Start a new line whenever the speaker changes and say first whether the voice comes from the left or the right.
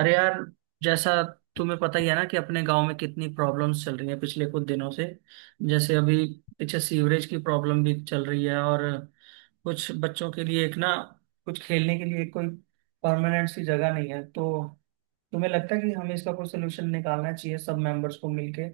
right: अरे यार, जैसा तुम्हें पता ही है ना कि अपने गांव में कितनी प्रॉब्लम्स चल रही हैं पिछले कुछ दिनों से। जैसे अभी पीछे सीवरेज की प्रॉब्लम भी चल रही है, और कुछ बच्चों के लिए एक ना कुछ खेलने के लिए कोई परमानेंट सी जगह नहीं है। तो तुम्हें लगता है कि हमें इसका कोई सोल्यूशन निकालना चाहिए सब मेंबर्स को मिलके?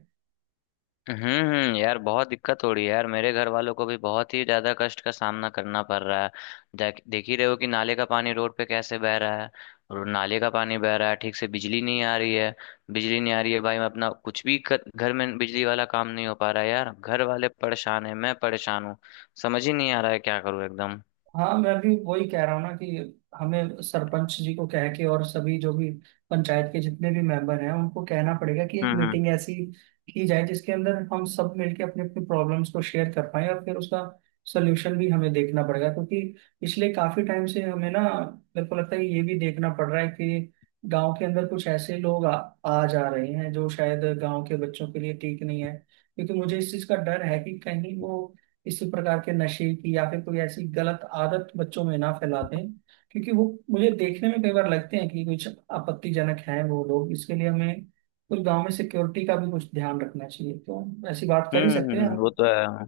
left: हम्म। यार बहुत दिक्कत हो रही है यार, मेरे घर वालों को भी बहुत ही ज्यादा कष्ट का सामना करना पड़ रहा है। देख देख ही रहे हो कि नाले का पानी रोड पे कैसे बह रहा है। और नाले का पानी बह रहा है, ठीक से बिजली नहीं आ रही है। बिजली नहीं आ रही है, भाई मैं अपना घर में बिजली वाला काम नहीं हो पा रहा है यार, घर वाले परेशान है, मैं परेशान हूँ। समझ ही नहीं आ रहा है क्या करूँ एकदम।
right: हाँ, मैं भी वही कह रहा हूँ ना कि हमें सरपंच जी को कह के और सभी जो भी पंचायत के जितने भी मेंबर हैं उनको कहना पड़ेगा कि एक
left: हम्म हम्म
right: मीटिंग ऐसी की जाए जिसके अंदर हम सब मिलके अपने अपने प्रॉब्लम्स को शेयर कर पाए, और फिर उसका सोल्यूशन भी हमें देखना पड़ेगा। क्योंकि पिछले काफी टाइम से हमें ना, मेरे को लगता है ये भी देखना पड़ रहा है कि गांव के अंदर कुछ ऐसे लोग आ जा रहे हैं जो शायद गांव के बच्चों के लिए ठीक नहीं है। क्योंकि मुझे इस चीज का डर है कि कहीं वो इसी प्रकार के नशे की या फिर कोई ऐसी गलत आदत बच्चों में ना फैला दें। क्योंकि वो मुझे देखने में कई बार लगते हैं कि कुछ आपत्तिजनक हैं वो लोग। इसके लिए हमें कुछ गांव में सिक्योरिटी का भी कुछ ध्यान रखना चाहिए, तो ऐसी बात कर ही सकते हैं
left: हम्म।
right: हम।
left: वो तो है।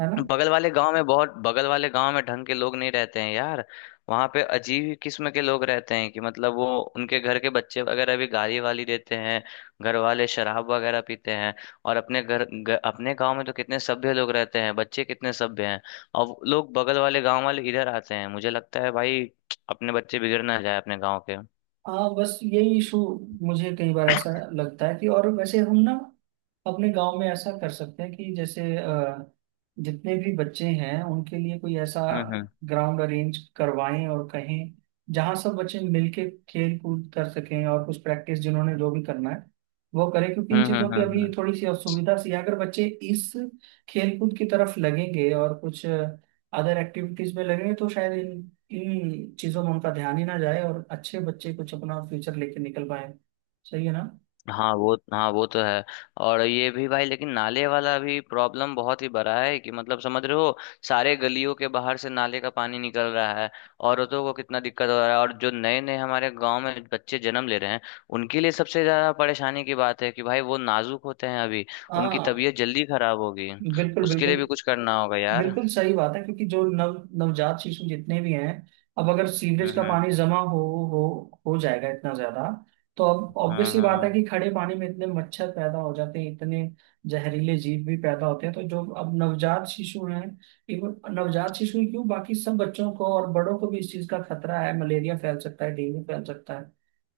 right: है ना?
left: बगल वाले गांव में ढंग के लोग नहीं रहते हैं यार। वहां पे अजीब ही किस्म के लोग रहते हैं कि मतलब वो उनके घर के बच्चे वगैरह भी गाली वाली देते हैं, घर वाले शराब वगैरह पीते हैं। और अपने गांव में तो कितने सभ्य लोग रहते हैं, बच्चे कितने सभ्य हैं। और वो लोग बगल वाले गांव वाले इधर आते हैं, मुझे लगता है भाई अपने बच्चे बिगड़ ना जाए अपने गांव के।
right: हाँ, बस यही इशू मुझे कई बार ऐसा लगता है। कि और वैसे हम ना अपने गांव में ऐसा कर सकते हैं कि जैसे जितने भी बच्चे हैं उनके लिए कोई ऐसा
left: हम्म हम्म
right: ग्राउंड अरेंज करवाएं और कहें जहां सब बच्चे मिलके खेल कूद कर सकें, और कुछ प्रैक्टिस जिन्होंने जो भी करना है वो करें। क्योंकि इन
left: हम्म
right: चीज़ों
left: हम्म
right: की
left: हम्म
right: अभी
left: हम्म।
right: थोड़ी सी असुविधा सी है। अगर बच्चे इस खेल कूद की तरफ लगेंगे और कुछ अदर एक्टिविटीज में लगेंगे तो शायद इन इन चीजों में उनका ध्यान ही ना जाए, और अच्छे बच्चे कुछ अपना फ्यूचर लेके निकल पाए। सही है ना?
left: हाँ वो तो है। और ये भी भाई, लेकिन नाले वाला भी प्रॉब्लम बहुत ही बड़ा है कि मतलब समझ रहे हो, सारे गलियों के बाहर से नाले का पानी निकल रहा है। औरतों को कितना दिक्कत हो रहा है, और जो नए नए हमारे गांव में बच्चे जन्म ले रहे हैं उनके लिए सबसे ज्यादा परेशानी की बात है कि भाई वो नाजुक होते हैं अभी, उनकी
right: हाँ,
left: तबीयत जल्दी खराब होगी।
right: बिल्कुल
left: उसके लिए
right: बिल्कुल।
left: भी कुछ करना होगा यार।
right: बिल्कुल सही बात है, क्योंकि जो नव नवजात शिशु जितने भी हैं, अब अगर सीवरेज
left: हम्म
right: का
left: हम्म
right: पानी जमा हो हो जाएगा इतना ज्यादा, तो अब
left: हम्म
right: ऑब्वियसली बात है
left: हम्म
right: कि खड़े पानी में इतने मच्छर पैदा हो जाते हैं, इतने जहरीले जीव भी पैदा होते हैं। तो जो अब नवजात शिशु हैं, इवन नवजात शिशु ही क्यों, बाकी सब बच्चों को और बड़ों को भी इस चीज का खतरा है। मलेरिया फैल सकता है, डेंगू फैल सकता है।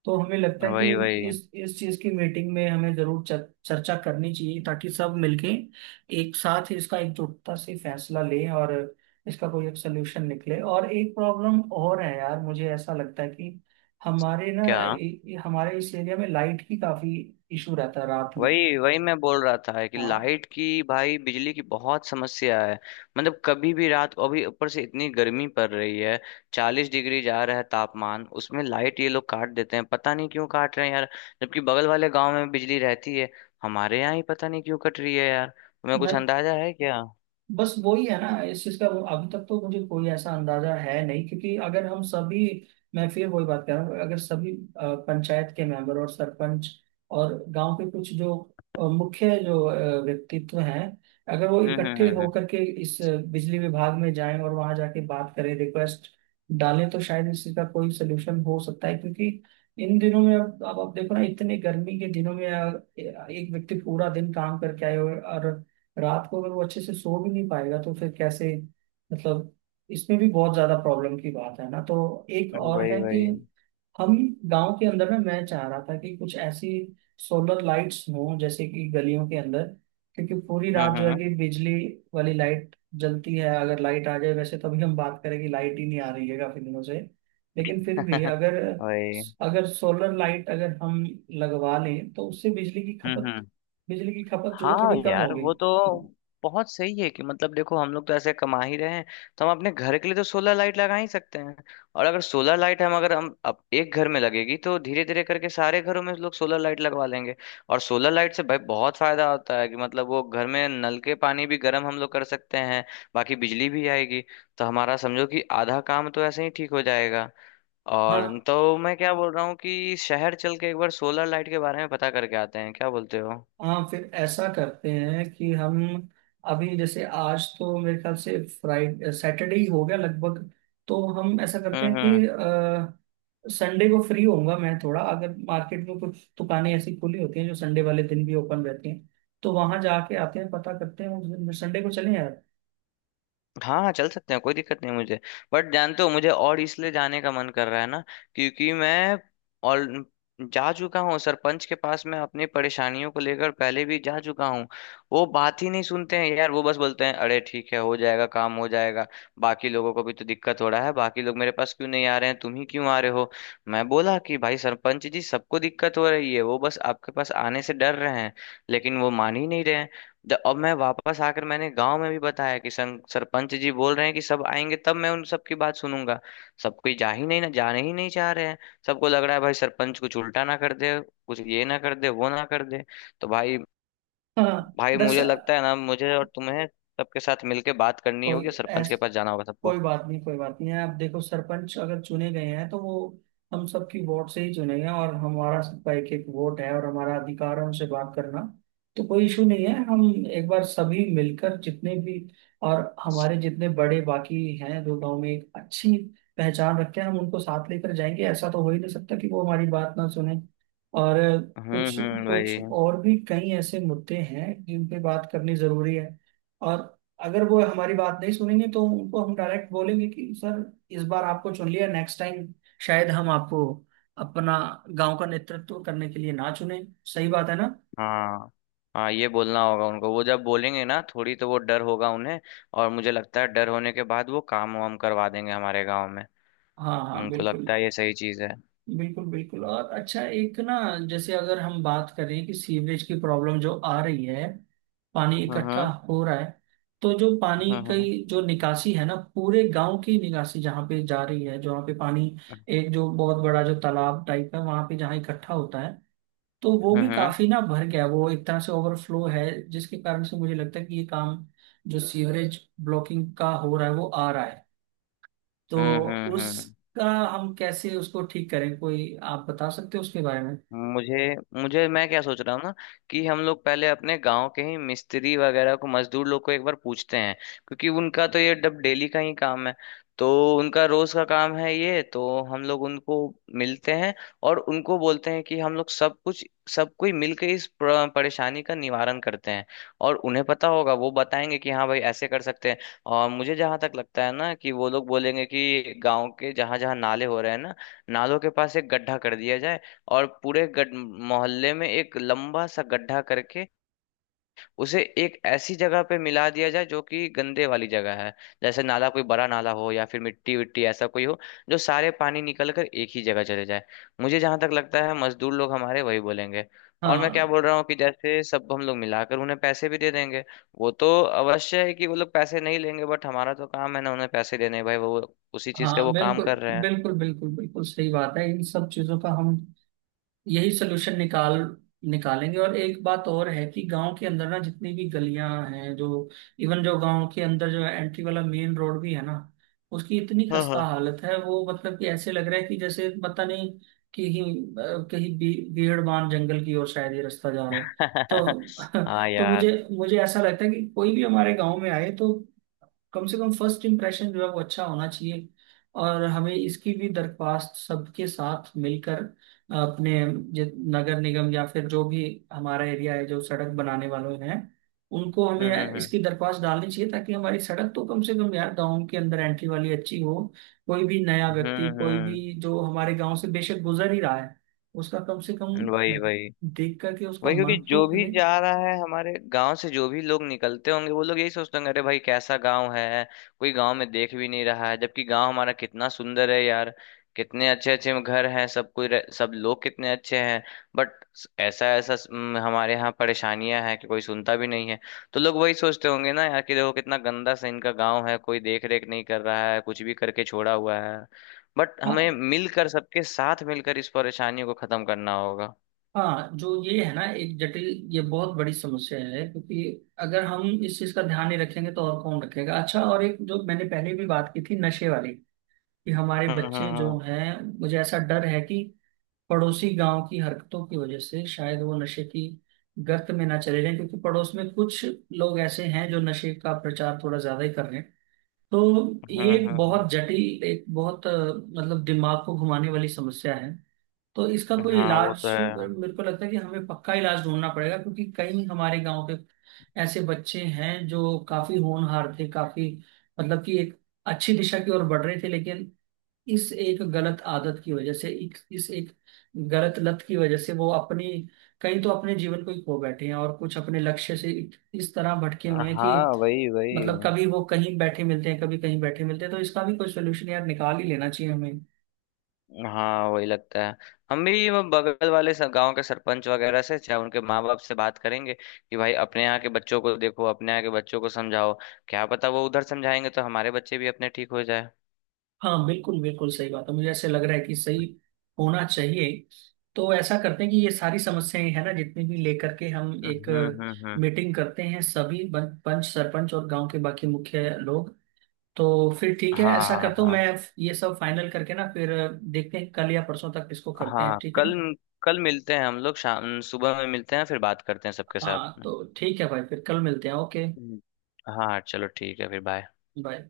right: तो हमें लगता है कि
left: वही वही।
right: इस चीज की मीटिंग में हमें जरूर चर्चा करनी चाहिए, ताकि सब मिलके एक साथ ही इसका एकजुटता से फैसला लें, और इसका कोई एक सोल्यूशन निकले। और एक प्रॉब्लम और है यार, मुझे ऐसा लगता है कि हमारे ना
left: क्या?
right: हमारे इस एरिया में लाइट की काफी इशू रहता है रात में।
left: वही वही, मैं बोल रहा था कि
right: हाँ
left: लाइट की, भाई बिजली की बहुत समस्या है। मतलब कभी भी रात को, अभी ऊपर से इतनी गर्मी पड़ रही है, 40 डिग्री जा रहा है तापमान, उसमें लाइट ये लोग काट देते हैं, पता नहीं क्यों काट रहे हैं यार। जबकि बगल वाले गांव में बिजली रहती है, हमारे यहाँ ही पता नहीं क्यों कट रही है यार। तुम्हें
right: ना,
left: कुछ अंदाजा है क्या?
right: बस वही है ना, इस चीज का वो अभी तक तो मुझे कोई ऐसा अंदाजा है नहीं। क्योंकि अगर हम सभी, मैं फिर वही बात कर रहा हूँ, अगर सभी पंचायत के मेंबर और सरपंच और गांव के कुछ जो मुख्य जो व्यक्तित्व हैं, अगर वो
left: हम्म
right: इकट्ठे
left: हम्म हम्म
right: होकर के इस बिजली विभाग में जाएं और वहां जाके बात करें, रिक्वेस्ट डालें, तो शायद इस चीज का कोई सोल्यूशन हो सकता है। क्योंकि इन दिनों में, अब आप देखो ना, इतने गर्मी के दिनों में एक व्यक्ति पूरा दिन काम करके आए और रात को अगर वो अच्छे से सो भी नहीं पाएगा, तो फिर कैसे, मतलब इसमें भी बहुत ज्यादा प्रॉब्लम की बात है ना। तो एक और
left: वही
right: है कि
left: वही।
right: हम गांव के अंदर में, मैं चाह रहा था कि कुछ ऐसी सोलर लाइट्स हों जैसे कि गलियों के अंदर। क्योंकि पूरी रात जो है
left: हम्म।
right: कि बिजली वाली लाइट जलती है, अगर लाइट आ जाए वैसे, तभी हम बात करें कि लाइट ही नहीं आ रही है काफी दिनों से। लेकिन फिर भी अगर,
left: वही।
right: अगर सोलर लाइट अगर हम लगवा लें तो उससे
left: हम्म।
right: बिजली की खपत जो है
left: हाँ
right: थोड़ी कम
left: यार
right: होगी।
left: वो तो बहुत सही है कि मतलब देखो, हम लोग तो ऐसे कमा ही रहे हैं, तो हम अपने घर के लिए तो सोलर लाइट लगा ही सकते हैं। और अगर सोलर लाइट हम अगर हम अब एक घर में लगेगी तो धीरे धीरे करके सारे घरों में लोग सोलर लाइट लगवा लेंगे। और सोलर लाइट से भाई बहुत फायदा होता है कि मतलब वो घर में नल के पानी भी गर्म हम लोग कर सकते हैं, बाकी बिजली भी आएगी। तो हमारा समझो कि आधा काम तो ऐसे ही ठीक हो जाएगा।
right: हाँ,
left: और तो मैं क्या बोल रहा हूँ कि शहर चल के एक बार सोलर लाइट के बारे में पता करके आते हैं, क्या बोलते हो?
right: हाँ, फिर ऐसा करते हैं कि हम अभी, जैसे आज तो मेरे ख्याल से फ्राइडे सैटरडे ही हो गया लगभग। तो हम ऐसा करते हैं कि
left: हम्म।
right: संडे को फ्री होऊंगा मैं थोड़ा, अगर मार्केट में कुछ दुकानें ऐसी खुली होती हैं जो संडे वाले दिन भी ओपन रहती हैं तो वहां जाके आते हैं, पता करते हैं। उस दिन संडे को चलें यार।
left: हाँ हाँ चल सकते हैं, कोई दिक्कत नहीं मुझे। बट जानते हो मुझे और इसलिए जाने का मन कर रहा है ना, क्योंकि मैं और जा चुका हूँ सरपंच के पास, मैं अपनी परेशानियों को लेकर पहले भी जा चुका हूँ। वो बात ही नहीं सुनते हैं यार, वो बस बोलते हैं अरे ठीक है हो जाएगा, काम हो जाएगा। बाकी लोगों को भी तो दिक्कत हो रहा है, बाकी लोग मेरे पास क्यों नहीं आ रहे हैं, तुम ही क्यों आ रहे हो। मैं बोला कि भाई सरपंच जी सबको दिक्कत हो रही है, वो बस आपके पास आने से डर रहे हैं, लेकिन वो मान ही नहीं रहे हैं। अब मैं वापस आकर मैंने गांव में भी बताया कि सरपंच जी बोल रहे हैं कि सब आएंगे तब मैं उन सबकी बात सुनूंगा। सब कोई जा ही नहीं ना जाने ही नहीं चाह रहे हैं। सबको लग रहा है भाई सरपंच कुछ उल्टा ना कर दे, कुछ ये ना कर दे वो ना कर दे। तो भाई।
right: हाँ
left: भाई मुझे
right: दरअसल,
left: लगता है ना, मुझे और तुम्हें सबके साथ मिलके बात करनी होगी
right: कोई
left: और सरपंच
right: ऐस,
left: के पास जाना होगा सबको।
right: कोई बात नहीं, कोई बात नहीं। आप देखो, सरपंच अगर चुने गए हैं तो वो हम सबकी वोट से ही चुने गए हैं, और हमारा सबका एक एक वोट है, और हमारा अधिकार है उनसे बात करना। तो कोई इशू नहीं है, हम एक बार सभी मिलकर जितने भी, और हमारे जितने बड़े बाकी हैं जो गांव में एक अच्छी पहचान रखते हैं, हम उनको साथ लेकर जाएंगे। ऐसा तो हो ही नहीं सकता कि वो हमारी बात ना सुने। और कुछ
left: वही।
right: कुछ और भी कई ऐसे मुद्दे हैं जिन पे बात करनी जरूरी है। और अगर वो हमारी बात नहीं सुनेंगे तो उनको हम डायरेक्ट बोलेंगे कि सर, इस बार आपको चुन लिया, नेक्स्ट टाइम शायद हम आपको अपना गांव का नेतृत्व करने के लिए ना चुने। सही बात है ना?
left: हाँ हाँ ये बोलना होगा उनको, वो जब बोलेंगे ना थोड़ी, तो वो डर होगा उन्हें। और मुझे लगता है डर होने के बाद वो काम वाम करवा देंगे हमारे गांव में।
right: हाँ हाँ,
left: उनको
right: बिल्कुल
left: लगता है ये सही चीज है।
right: बिल्कुल बिल्कुल। और अच्छा एक ना, जैसे अगर हम बात करें कि सीवरेज की प्रॉब्लम जो आ रही है, पानी इकट्ठा
left: हम्म
right: हो रहा है, तो जो पानी
left: हम्म हम्म
right: की जो निकासी है ना, पूरे गांव की निकासी जहाँ पे जा रही है, जहाँ पे पानी, एक जो बहुत बड़ा जो तालाब टाइप है वहां पे जहाँ इकट्ठा होता है, तो वो
left: हम्म
right: भी
left: हम्म
right: काफी ना भर गया, वो एक तरह से ओवरफ्लो है। जिसके कारण से मुझे लगता है कि ये काम जो सीवरेज ब्लॉकिंग का हो रहा है वो आ रहा है। तो
left: हम्म।
right: उसका, हम कैसे उसको ठीक करें, कोई आप बता सकते हो उसके बारे में?
left: मुझे मुझे मैं क्या सोच रहा हूँ ना कि हम लोग पहले अपने गांव के ही मिस्त्री वगैरह को, मजदूर लोग को एक बार पूछते हैं, क्योंकि उनका तो ये डब डेली का ही काम है। तो उनका रोज का काम है ये, तो हम लोग उनको मिलते हैं और उनको बोलते हैं कि हम लोग सब कुछ, सब कोई मिलकर इस परेशानी का निवारण करते हैं। और उन्हें पता होगा, वो बताएंगे कि हाँ भाई ऐसे कर सकते हैं। और मुझे जहां तक लगता है ना कि वो लोग बोलेंगे कि गांव के जहां जहां नाले हो रहे हैं ना, नालों के पास एक गड्ढा कर दिया जाए और पूरे गड मोहल्ले में एक लंबा सा गड्ढा करके उसे एक ऐसी जगह पे मिला दिया जाए जो कि गंदे वाली जगह है, जैसे नाला, कोई बड़ा नाला हो या फिर मिट्टी विट्टी ऐसा कोई हो, जो सारे पानी निकल कर एक ही जगह चले जाए। मुझे जहां तक लगता है मजदूर लोग हमारे वही बोलेंगे। और मैं क्या
right: हाँ
left: बोल रहा हूँ कि जैसे सब हम लोग मिलाकर उन्हें पैसे भी दे देंगे। वो तो अवश्य है कि वो लोग पैसे नहीं लेंगे, बट हमारा तो काम है ना उन्हें पैसे देने, भाई वो उसी चीज का
right: हाँ
left: वो काम
right: बिल्कुल
left: कर रहे हैं।
right: बिल्कुल। बिल्कुल बिल्कुल सही बात है, इन सब चीजों का हम यही सोल्यूशन निकालेंगे। और एक बात और है कि गांव के अंदर ना जितनी भी गलियां हैं जो, इवन जो गांव के अंदर जो एंट्री वाला मेन रोड भी है ना, उसकी इतनी
left: हाँ
right: खस्ता
left: हाँ।
right: हालत है, वो मतलब कि ऐसे लग रहा है कि जैसे पता नहीं कि कहीं भी, भीड़बान जंगल की ओर शायद ये रास्ता जा रहा है। तो
left: हाँ
right: तो मुझे
left: यार।
right: मुझे ऐसा लगता है कि कोई भी हमारे गांव में आए तो कम से कम फर्स्ट इम्प्रेशन जो है वो अच्छा होना चाहिए। और हमें इसकी भी दरख्वास्त सबके साथ मिलकर अपने जि- नगर निगम या फिर जो भी हमारा एरिया है जो सड़क बनाने वाले हैं, उनको
left: हम्म
right: हमें
left: हम्म हम्म।
right: इसकी दरख्वास्त डालनी चाहिए, ताकि हमारी सड़क तो कम से कम यार गाँव के अंदर एंट्री वाली अच्छी हो। कोई भी नया व्यक्ति, कोई
left: हम्म
right: भी जो हमारे गाँव से बेशक गुजर ही रहा है, उसका कम से कम
left: वही वही।
right: देख करके उसका
left: वही, क्योंकि
right: मन
left: जो
right: तो
left: भी
right: खिले।
left: जा रहा है हमारे गांव से, जो भी लोग निकलते होंगे वो लोग यही सोचते होंगे अरे भाई कैसा गांव है, कोई गांव में देख भी नहीं रहा है, जबकि गांव हमारा कितना सुंदर है यार। कितने अच्छे अच्छे घर हैं, सब कोई सब लोग कितने अच्छे हैं। बट ऐसा ऐसा हमारे यहाँ परेशानियां हैं कि कोई सुनता भी नहीं है। तो लोग वही सोचते होंगे ना यार कि देखो कितना गंदा सा इनका गांव है, कोई देख रेख नहीं कर रहा है, कुछ भी करके छोड़ा हुआ है। बट
right: हाँ,
left: हमें मिलकर, सबके साथ मिलकर इस परेशानी को खत्म करना होगा।
right: हाँ जो ये है ना एक जटिल, ये बहुत बड़ी समस्या है। क्योंकि अगर हम इस चीज का ध्यान नहीं रखेंगे तो और कौन रखेगा। अच्छा, और एक जो मैंने पहले भी बात की थी नशे वाली, कि हमारे
left: हम्म हम्म
right: बच्चे
left: हम्म।
right: जो हैं, मुझे ऐसा डर है कि पड़ोसी गांव की हरकतों की वजह से शायद वो नशे की गर्त में ना चले जाएं। क्योंकि पड़ोस में कुछ लोग ऐसे हैं जो नशे का प्रचार थोड़ा ज्यादा ही कर रहे हैं। तो
left: हम्म
right: ये एक
left: हम्म हम्म।
right: बहुत जटिल, एक बहुत मतलब दिमाग को घुमाने वाली समस्या है। तो इसका कोई
left: हाँ वो तो
right: इलाज,
left: है।
right: मेरे को लगता है कि हमें पक्का इलाज ढूंढना पड़ेगा। क्योंकि कई हमारे गांव के ऐसे बच्चे हैं जो काफी होनहार थे, काफी मतलब कि एक अच्छी दिशा की ओर बढ़ रहे थे, लेकिन इस एक गलत आदत की वजह से, इस एक गलत लत की वजह से वो अपनी, कई तो अपने जीवन को ही खो बैठे हैं, और कुछ अपने लक्ष्य से इस तरह भटके हुए हैं कि,
left: हाँ वही
right: मतलब
left: वही।
right: कभी वो कहीं बैठे मिलते हैं, कभी कहीं बैठे मिलते हैं। तो इसका भी कोई सोल्यूशन यार निकाल ही लेना चाहिए।
left: हाँ वही लगता है। हम भी वो बगल वाले गांव के सरपंच वगैरह से, चाहे उनके माँ बाप से बात करेंगे कि भाई अपने यहाँ के बच्चों को देखो, अपने यहाँ के बच्चों को समझाओ, क्या पता वो उधर समझाएंगे तो हमारे बच्चे भी अपने ठीक हो जाए।
right: हाँ बिल्कुल बिल्कुल सही बात है, मुझे ऐसे लग रहा है कि सही होना चाहिए। तो ऐसा करते हैं कि ये सारी समस्याएं है ना जितनी भी, लेकर के हम एक
left: हम्म।
right: मीटिंग करते हैं सभी पंच सरपंच और गांव के बाकी मुख्य लोग। तो फिर ठीक है,
left: हाँ
right: ऐसा
left: हाँ
right: करता हूँ
left: हाँ।
right: मैं, ये सब फाइनल करके ना, फिर देखते हैं कल या परसों तक इसको करते
left: हाँ
right: हैं, ठीक है
left: कल,
right: ना?
left: कल मिलते हैं हम लोग, शाम सुबह में मिलते हैं, फिर बात करते हैं सबके साथ
right: हाँ
left: में।
right: तो ठीक है भाई, फिर कल मिलते हैं। ओके,
left: हम्म। हाँ चलो ठीक है, फिर बाय।
right: बाय।